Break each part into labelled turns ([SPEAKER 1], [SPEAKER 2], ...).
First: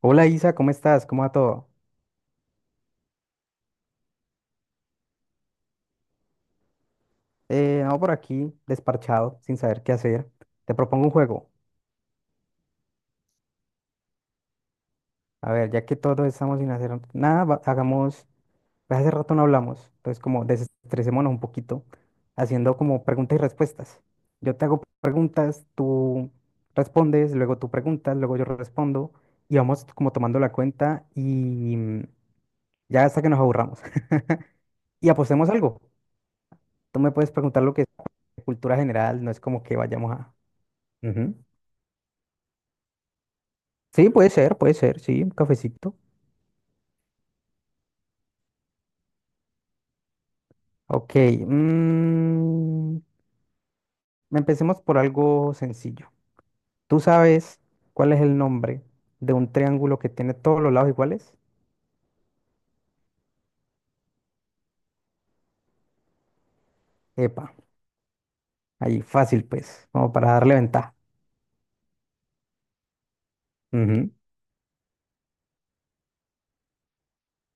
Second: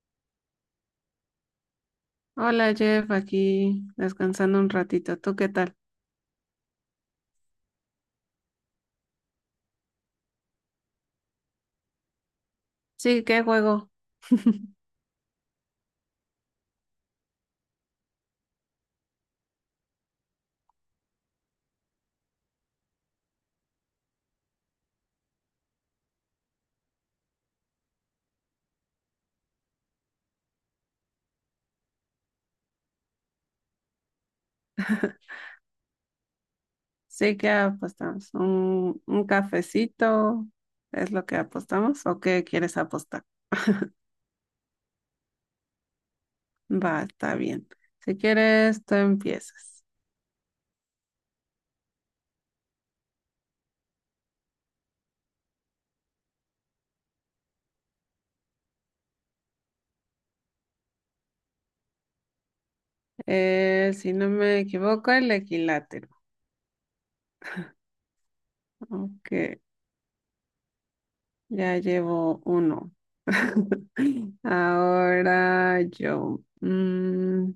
[SPEAKER 1] Hola Isa, ¿cómo estás? ¿Cómo va todo?
[SPEAKER 2] Hola Jeff, aquí descansando un ratito. ¿Tú qué tal?
[SPEAKER 1] No, por aquí, desparchado, sin saber qué hacer. Te propongo un juego.
[SPEAKER 2] Sí, ¿qué juego?
[SPEAKER 1] A ver, ya que todos estamos sin hacer nada, hagamos, pues hace rato no hablamos, entonces como desestresémonos un poquito, haciendo como preguntas y respuestas. Yo te hago preguntas, tú respondes, luego tú preguntas, luego yo respondo, y vamos como tomando la cuenta y ya hasta que nos aburramos. Y apostemos algo. Tú me puedes
[SPEAKER 2] Sí, ¿qué
[SPEAKER 1] preguntar lo que es
[SPEAKER 2] apostamos?
[SPEAKER 1] cultura
[SPEAKER 2] ¿Un,
[SPEAKER 1] general,
[SPEAKER 2] un
[SPEAKER 1] no es como que vayamos a.
[SPEAKER 2] cafecito? ¿Es lo que
[SPEAKER 1] Ujú.
[SPEAKER 2] apostamos? ¿O qué quieres apostar?
[SPEAKER 1] Sí, puede ser, sí, un cafecito.
[SPEAKER 2] Va, está bien. Si quieres, tú empiezas.
[SPEAKER 1] Ok, mm, empecemos por algo sencillo. ¿Tú sabes cuál es el nombre de un triángulo que tiene todos los lados iguales?
[SPEAKER 2] Si no me equivoco, el equilátero.
[SPEAKER 1] Epa, ahí,
[SPEAKER 2] Ok,
[SPEAKER 1] fácil pues, como para darle ventaja.
[SPEAKER 2] ya llevo uno.
[SPEAKER 1] Ujú.
[SPEAKER 2] Ahora yo.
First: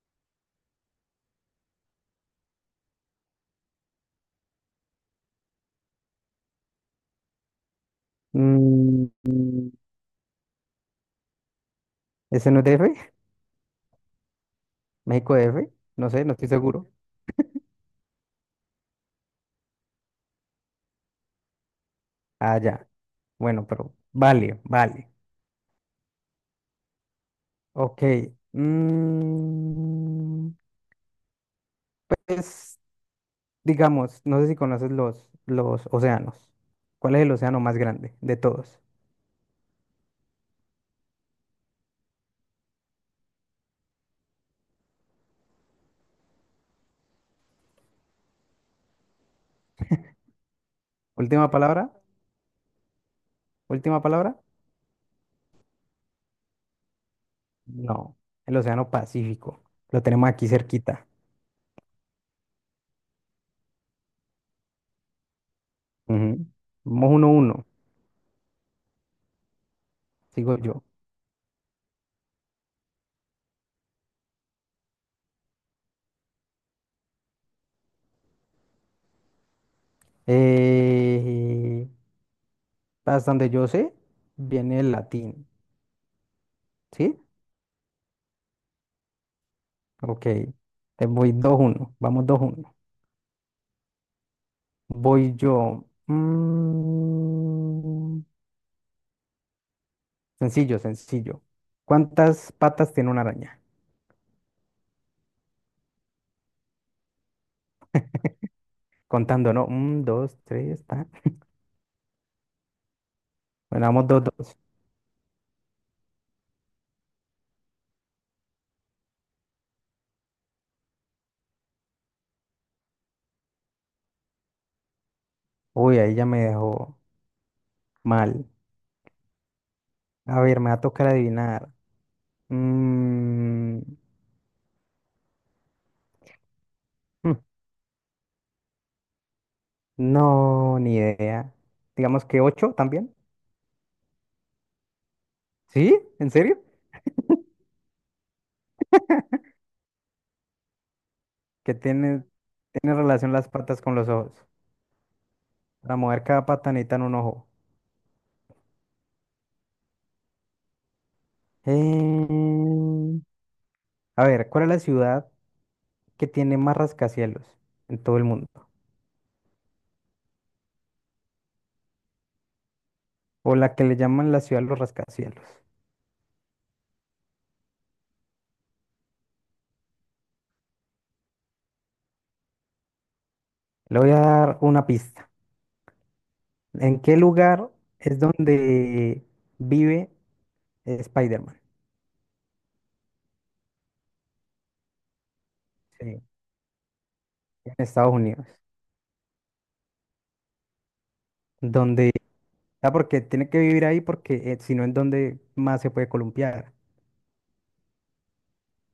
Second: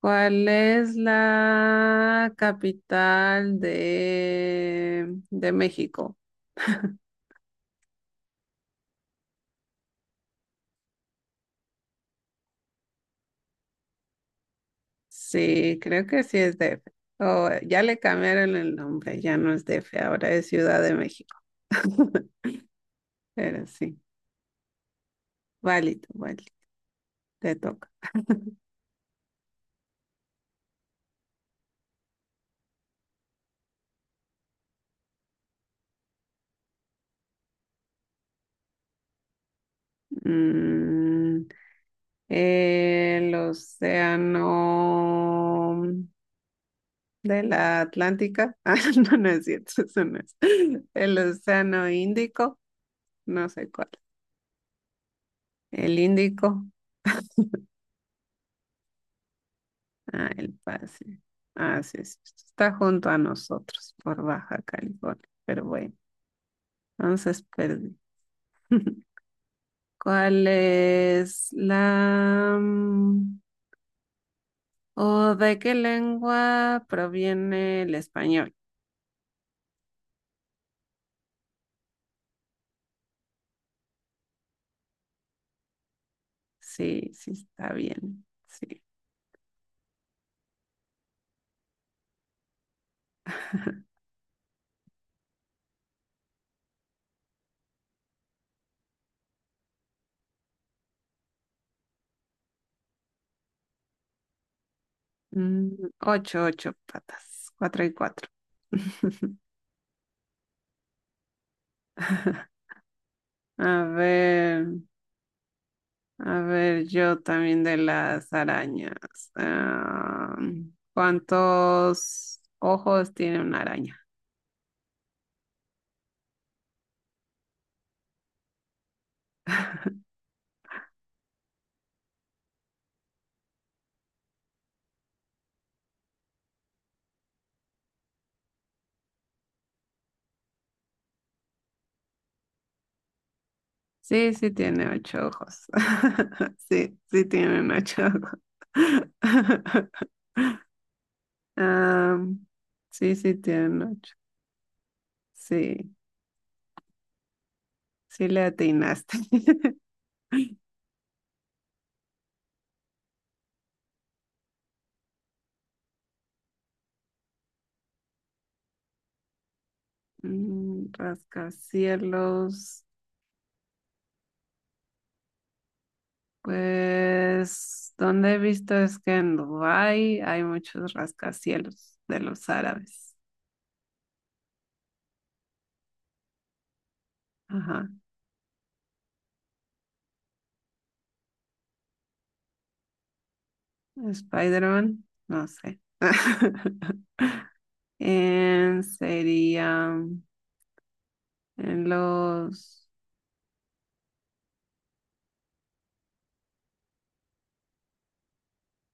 [SPEAKER 2] ¿Cuál es la capital de México?
[SPEAKER 1] Mm, mm, ¿Ese no es DF? ¿México DF?
[SPEAKER 2] Sí, creo
[SPEAKER 1] No
[SPEAKER 2] que
[SPEAKER 1] sé, no
[SPEAKER 2] sí
[SPEAKER 1] estoy
[SPEAKER 2] es DF.
[SPEAKER 1] seguro.
[SPEAKER 2] Oh, ya le cambiaron el nombre, ya no es DF, ahora es Ciudad de México.
[SPEAKER 1] Ah, ya. Bueno,
[SPEAKER 2] Pero
[SPEAKER 1] pero
[SPEAKER 2] sí,
[SPEAKER 1] vale, vale.
[SPEAKER 2] válido, válido, te toca.
[SPEAKER 1] Ok. mm, es Digamos, no sé si conoces los océanos. ¿Cuál es el océano más grande de todos?
[SPEAKER 2] Mm, el océano de la Atlántica. Ah, no, no es cierto, eso no es. El
[SPEAKER 1] Última
[SPEAKER 2] océano
[SPEAKER 1] palabra.
[SPEAKER 2] Índico, no sé cuál.
[SPEAKER 1] Última palabra.
[SPEAKER 2] El Índico.
[SPEAKER 1] No, el océano Pacífico. Lo tenemos
[SPEAKER 2] Ah,
[SPEAKER 1] aquí
[SPEAKER 2] el
[SPEAKER 1] cerquita.
[SPEAKER 2] pase. Ah, sí, sí, sí, está junto a nosotros por Baja California. Pero bueno,
[SPEAKER 1] Ujú. Vamos uno a
[SPEAKER 2] entonces
[SPEAKER 1] uno.
[SPEAKER 2] perdí. ¿Cuál
[SPEAKER 1] Sigo yo.
[SPEAKER 2] es la, o de qué lengua proviene el español?
[SPEAKER 1] Eh, Hasta donde yo sé, viene el latín.
[SPEAKER 2] Sí,
[SPEAKER 1] ¿Sí?
[SPEAKER 2] sí, está bien. Sí.
[SPEAKER 1] Ok. Te voy 2-1. Vamos 2-1. Voy yo. Sencillo, sencillo. ¿Cuántas patas tiene una araña?
[SPEAKER 2] Mm, Ocho, ocho patas. Cuatro y cuatro.
[SPEAKER 1] Contando, ¿no? Un, dos, tres, ta.
[SPEAKER 2] A
[SPEAKER 1] Bueno, vamos 2-2.
[SPEAKER 2] ver. A ver, yo también de las arañas. Ah, ¿cuántos ojos tiene una araña?
[SPEAKER 1] Uy, ahí ya me dejó mal. A ver, me va a tocar adivinar. Mm, hmm, no, ni idea. Digamos que ocho también.
[SPEAKER 2] Sí, sí tiene ocho ojos.
[SPEAKER 1] ¿Sí? ¿En serio?
[SPEAKER 2] Sí, sí tienen ocho ojos.
[SPEAKER 1] Que
[SPEAKER 2] Ah,
[SPEAKER 1] tiene
[SPEAKER 2] sí,
[SPEAKER 1] relación
[SPEAKER 2] sí
[SPEAKER 1] las patas
[SPEAKER 2] tienen
[SPEAKER 1] con los
[SPEAKER 2] ocho.
[SPEAKER 1] ojos.
[SPEAKER 2] Sí,
[SPEAKER 1] Para mover cada pata necesitan un ojo.
[SPEAKER 2] sí le atinaste.
[SPEAKER 1] Eh, a ver, ¿cuál es la ciudad que tiene más rascacielos en todo el mundo?
[SPEAKER 2] Rascacielos,
[SPEAKER 1] O la que le llaman la ciudad de los rascacielos.
[SPEAKER 2] pues, donde he visto es que en Dubái hay muchos rascacielos de los árabes.
[SPEAKER 1] Le voy a dar una pista. ¿En qué lugar
[SPEAKER 2] Ajá.
[SPEAKER 1] es donde vive Spider-Man?
[SPEAKER 2] Spider-Man, no sé.
[SPEAKER 1] Sí, en Estados Unidos.
[SPEAKER 2] En sería en
[SPEAKER 1] Donde,
[SPEAKER 2] los,
[SPEAKER 1] Porque tiene que vivir ahí porque si no, ¿en dónde más se puede columpiar?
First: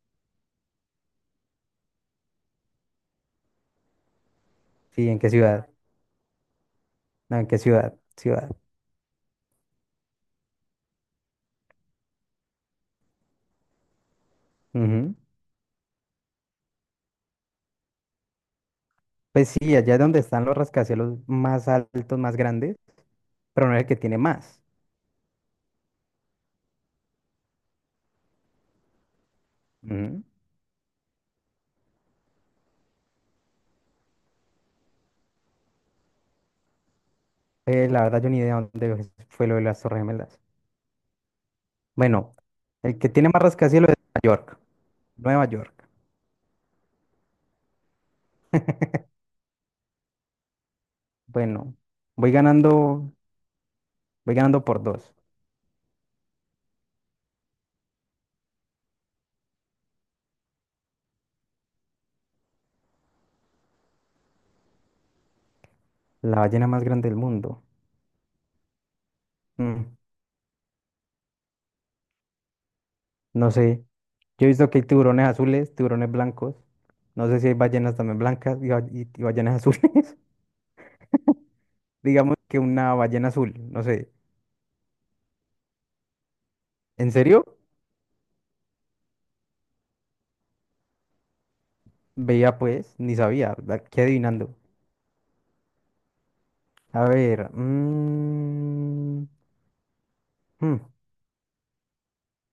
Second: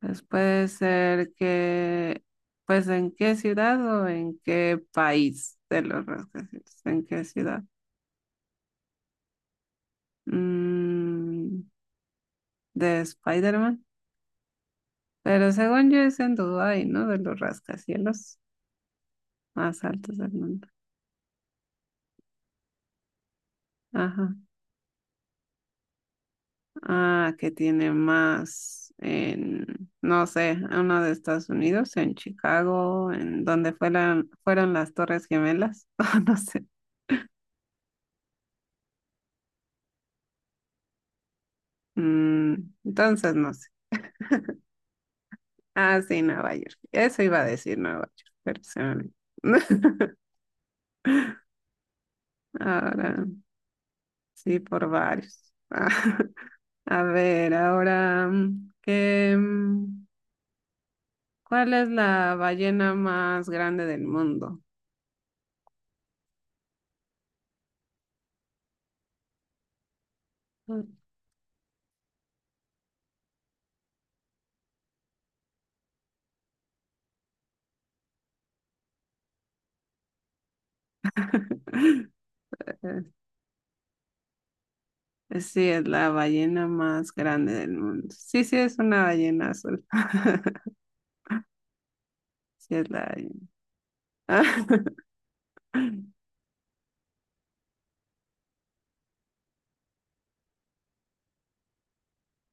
[SPEAKER 2] pues puede ser que, pues en qué ciudad o en qué
[SPEAKER 1] Sí, ¿en qué
[SPEAKER 2] país
[SPEAKER 1] ciudad?
[SPEAKER 2] de los rascacielos, en qué
[SPEAKER 1] No, ¿en qué
[SPEAKER 2] ciudad.
[SPEAKER 1] ciudad? Ciudad.
[SPEAKER 2] Mm, de Spider-Man.
[SPEAKER 1] Ujú.
[SPEAKER 2] Pero según yo es en Dubái, ¿no? De los rascacielos
[SPEAKER 1] Pues sí,
[SPEAKER 2] más
[SPEAKER 1] allá es
[SPEAKER 2] altos
[SPEAKER 1] donde
[SPEAKER 2] del
[SPEAKER 1] están los
[SPEAKER 2] mundo.
[SPEAKER 1] rascacielos más altos, más grandes, pero no es el que tiene
[SPEAKER 2] Ajá.
[SPEAKER 1] más.
[SPEAKER 2] Ah, que tiene más en,
[SPEAKER 1] Ujú.
[SPEAKER 2] no sé, uno de Estados Unidos, en Chicago, en donde fueron las Torres Gemelas, o no sé.
[SPEAKER 1] La verdad, yo ni idea dónde fue lo de las Torres Gemelas. Bueno,
[SPEAKER 2] Mm,
[SPEAKER 1] el que tiene
[SPEAKER 2] entonces,
[SPEAKER 1] más
[SPEAKER 2] no sé.
[SPEAKER 1] rascacielos es Nueva York. Nueva York.
[SPEAKER 2] Ah, sí, Nueva York. Eso iba a decir Nueva York, pero se me olvidó.
[SPEAKER 1] Bueno, voy ganando
[SPEAKER 2] Ahora,
[SPEAKER 1] Voy
[SPEAKER 2] sí,
[SPEAKER 1] ganando por
[SPEAKER 2] por
[SPEAKER 1] dos.
[SPEAKER 2] varios. Ah, A ver, ahora, ¿cuál es la ballena más grande del mundo?
[SPEAKER 1] La ballena más grande del mundo. Mm, no sé. Yo he visto que hay tiburones azules, tiburones blancos. No sé si hay ballenas también blancas y ballenas azules. Digamos que una
[SPEAKER 2] Eh,
[SPEAKER 1] ballena azul, no sé.
[SPEAKER 2] Pues sí, es la ballena
[SPEAKER 1] ¿En
[SPEAKER 2] más
[SPEAKER 1] serio?
[SPEAKER 2] grande del mundo. Sí, sí, es una ballena azul.
[SPEAKER 1] Veía
[SPEAKER 2] Sí, es
[SPEAKER 1] pues,
[SPEAKER 2] la
[SPEAKER 1] ni
[SPEAKER 2] ballena.
[SPEAKER 1] sabía. Aquí adivinando. A ver. Hmm,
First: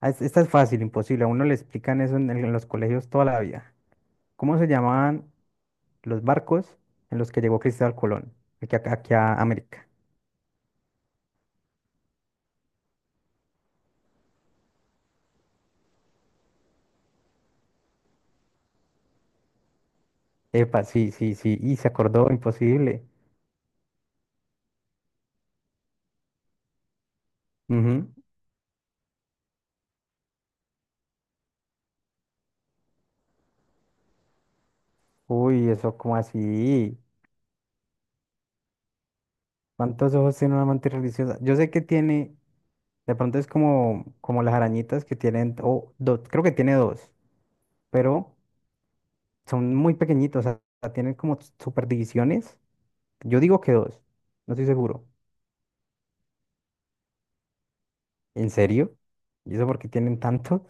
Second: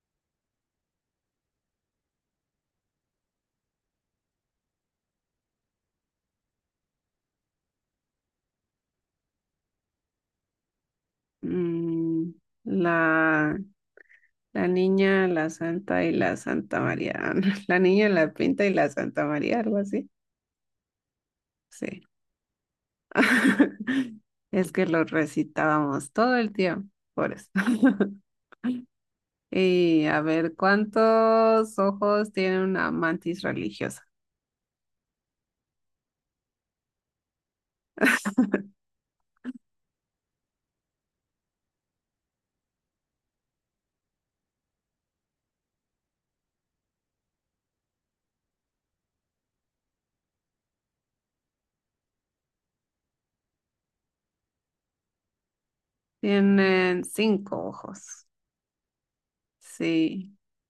[SPEAKER 1] Esta es fácil, imposible. A uno le explican eso en los colegios toda la vida. ¿Cómo se llamaban los barcos en los que llegó Cristóbal Colón? Aquí a América.
[SPEAKER 2] Mm, la, la, niña, la santa y la Santa María. Ah, no, la niña, la pinta y la Santa María, algo así.
[SPEAKER 1] Epa, sí, sí, sí. Y se
[SPEAKER 2] Sí.
[SPEAKER 1] acordó, imposible.
[SPEAKER 2] Es que lo recitábamos todo el tiempo, por eso.
[SPEAKER 1] Ujú.
[SPEAKER 2] Y a ver, ¿cuántos ojos tiene una mantis religiosa?
[SPEAKER 1] Uy, eso como así. ¿Cuántos ojos tiene una amante religiosa? Yo sé que tiene, de pronto es como las arañitas que tienen, o dos, creo que tiene dos, pero son muy pequeñitos, o sea, tienen como super divisiones. Yo digo que dos, no estoy seguro.
[SPEAKER 2] Tienen cinco ojos.
[SPEAKER 1] ¿En serio? ¿Y eso por qué tienen
[SPEAKER 2] Sí.
[SPEAKER 1] tantos?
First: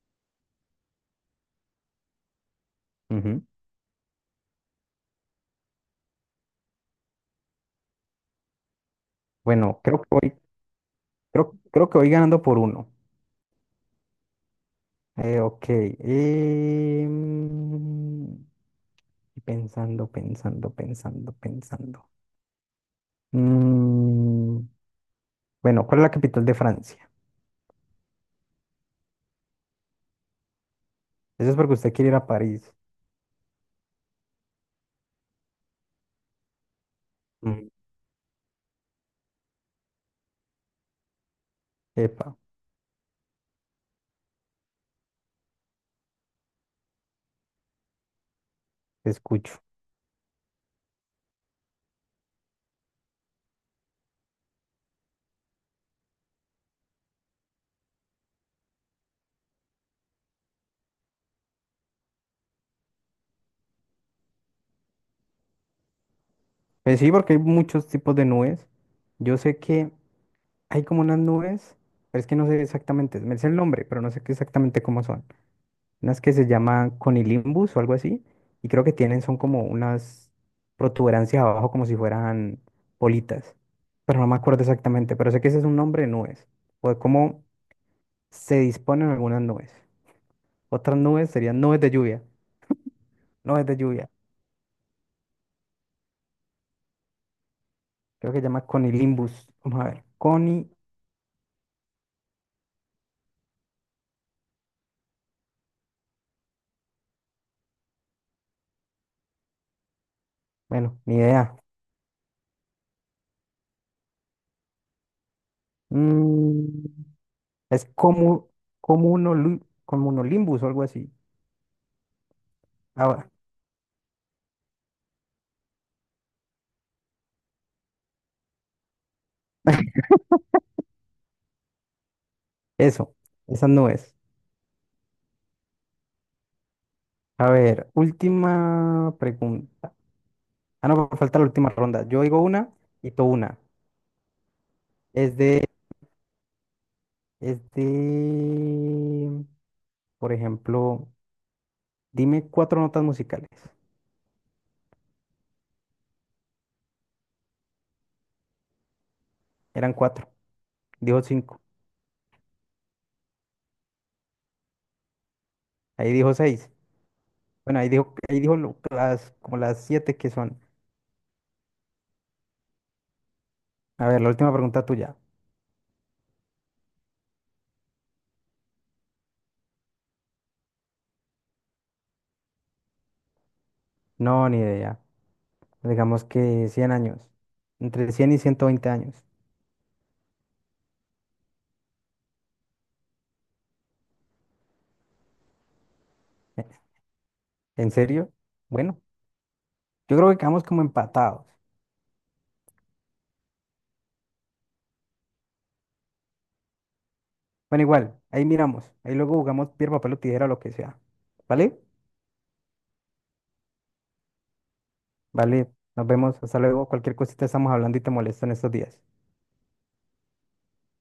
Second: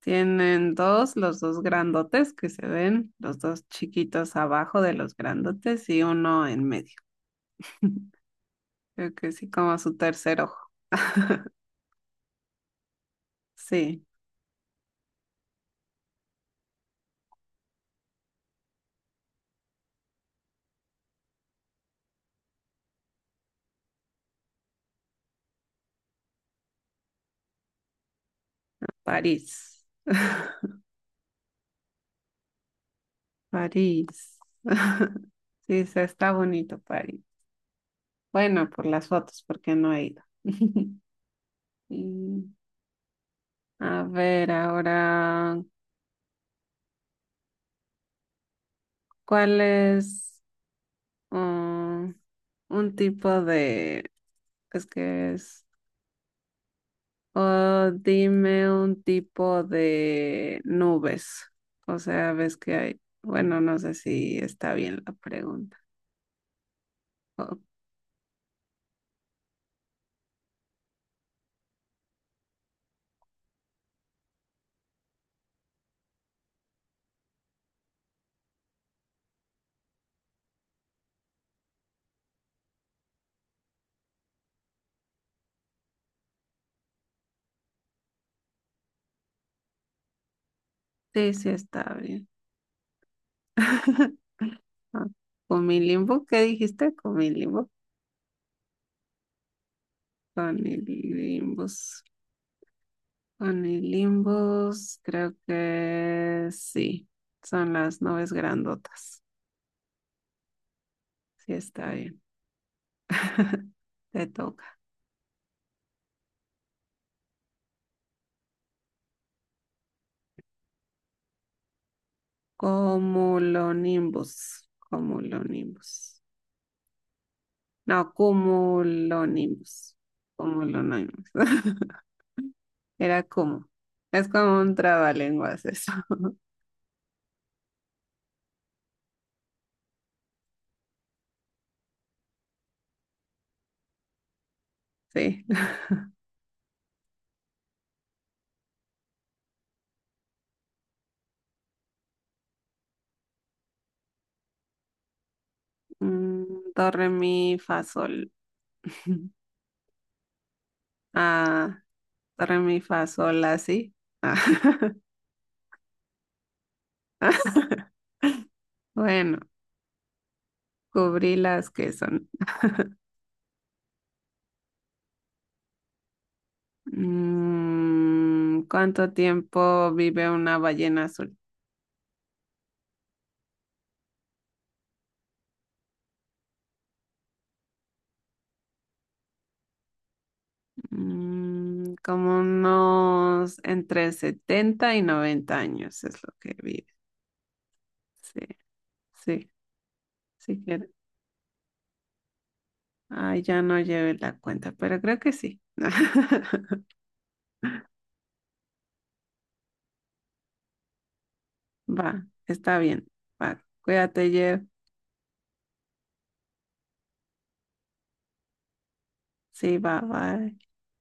[SPEAKER 2] Tienen dos, los dos grandotes que se ven, los
[SPEAKER 1] Ujú.
[SPEAKER 2] dos chiquitos abajo de los grandotes y uno en medio. Creo que sí, como
[SPEAKER 1] Bueno,
[SPEAKER 2] su
[SPEAKER 1] creo que voy,
[SPEAKER 2] tercer ojo.
[SPEAKER 1] creo, creo que voy ganando por uno.
[SPEAKER 2] Sí,
[SPEAKER 1] Ok. Em, Y pensando, pensando, pensando, pensando. Mm, bueno, ¿cuál es la capital de Francia?
[SPEAKER 2] París.
[SPEAKER 1] Eso es porque usted quiere ir a París.
[SPEAKER 2] París. Sí, se está bonito París.
[SPEAKER 1] Mm,
[SPEAKER 2] Bueno, por las fotos, porque no he ido.
[SPEAKER 1] Epa,
[SPEAKER 2] Y, a ver, ahora,
[SPEAKER 1] te
[SPEAKER 2] ¿cuál
[SPEAKER 1] escucho.
[SPEAKER 2] es um, un tipo de. Es que es O dime un tipo de nubes. O sea, ves que hay. Bueno, no sé si está bien la pregunta.
[SPEAKER 1] Pues sí, porque hay
[SPEAKER 2] O-
[SPEAKER 1] muchos tipos de nubes. Yo sé que hay como unas nubes, pero es que no sé exactamente, me sé el nombre, pero no sé qué exactamente cómo son. Unas que se llaman conilimbus o algo así, y creo que tienen, son como unas protuberancias abajo como si fueran bolitas, pero no me acuerdo exactamente, pero sé que ese es un nombre de nubes. O de cómo se disponen algunas nubes. Otras nubes
[SPEAKER 2] sí, sí
[SPEAKER 1] serían nubes de
[SPEAKER 2] está
[SPEAKER 1] lluvia.
[SPEAKER 2] bien.
[SPEAKER 1] Nubes de lluvia.
[SPEAKER 2] Ah, Comilimbus, ¿qué dijiste? Comilimbus.
[SPEAKER 1] Creo que se llama conilimbus. Vamos a ver. Coni.
[SPEAKER 2] Comilimbus. Comilimbus, creo que sí. Son las nubes grandotas.
[SPEAKER 1] Bueno, ni
[SPEAKER 2] Sí
[SPEAKER 1] idea.
[SPEAKER 2] está bien. Te toca.
[SPEAKER 1] Mm, es como, comunolimbus o algo así. Ahora,
[SPEAKER 2] Cumulonimbus. Cumulonimbus. No, cumulonimbus. Cumulonimbus.
[SPEAKER 1] eso.
[SPEAKER 2] Era como.
[SPEAKER 1] Esas nubes.
[SPEAKER 2] Es como un trabalenguas eso.
[SPEAKER 1] A ver, última pregunta. Ah, no, pues, falta la última ronda. Yo digo una y tú una. Es
[SPEAKER 2] Sí.
[SPEAKER 1] de, es de, por ejemplo, dime cuatro notas musicales.
[SPEAKER 2] Mm, Do, re, mi, fa, sol.
[SPEAKER 1] Eran cuatro. Dijo cinco.
[SPEAKER 2] Ah, do, re, mi, fa, sol, así. Ah.
[SPEAKER 1] Ahí dijo seis. Bueno, las,
[SPEAKER 2] Bueno,
[SPEAKER 1] como las siete que son.
[SPEAKER 2] cubrí las que son.
[SPEAKER 1] A ver, la última pregunta tuya.
[SPEAKER 2] ¿Cuánto tiempo vive una ballena azul?
[SPEAKER 1] No, ni idea. Digamos que 100 años. Entre 100 y 120 años.
[SPEAKER 2] Como unos entre 70 y 90 años es lo que
[SPEAKER 1] Eh,
[SPEAKER 2] vive.
[SPEAKER 1] ¿En serio?
[SPEAKER 2] Sí.
[SPEAKER 1] Bueno,
[SPEAKER 2] Sí,
[SPEAKER 1] yo creo que
[SPEAKER 2] sí
[SPEAKER 1] quedamos como
[SPEAKER 2] quiero.
[SPEAKER 1] empatados.
[SPEAKER 2] Ay, ya no llevé la cuenta, pero creo que sí.
[SPEAKER 1] Bueno, igual, ahí miramos. Ahí luego jugamos piedra, papel o tijera, lo que sea. ¿Vale?
[SPEAKER 2] Va, está bien. Va, cuídate, Jeff.
[SPEAKER 1] Vale, nos vemos. Hasta luego. Cualquier cosita estamos hablando y te molesto en estos días.
[SPEAKER 2] Sí, va, va.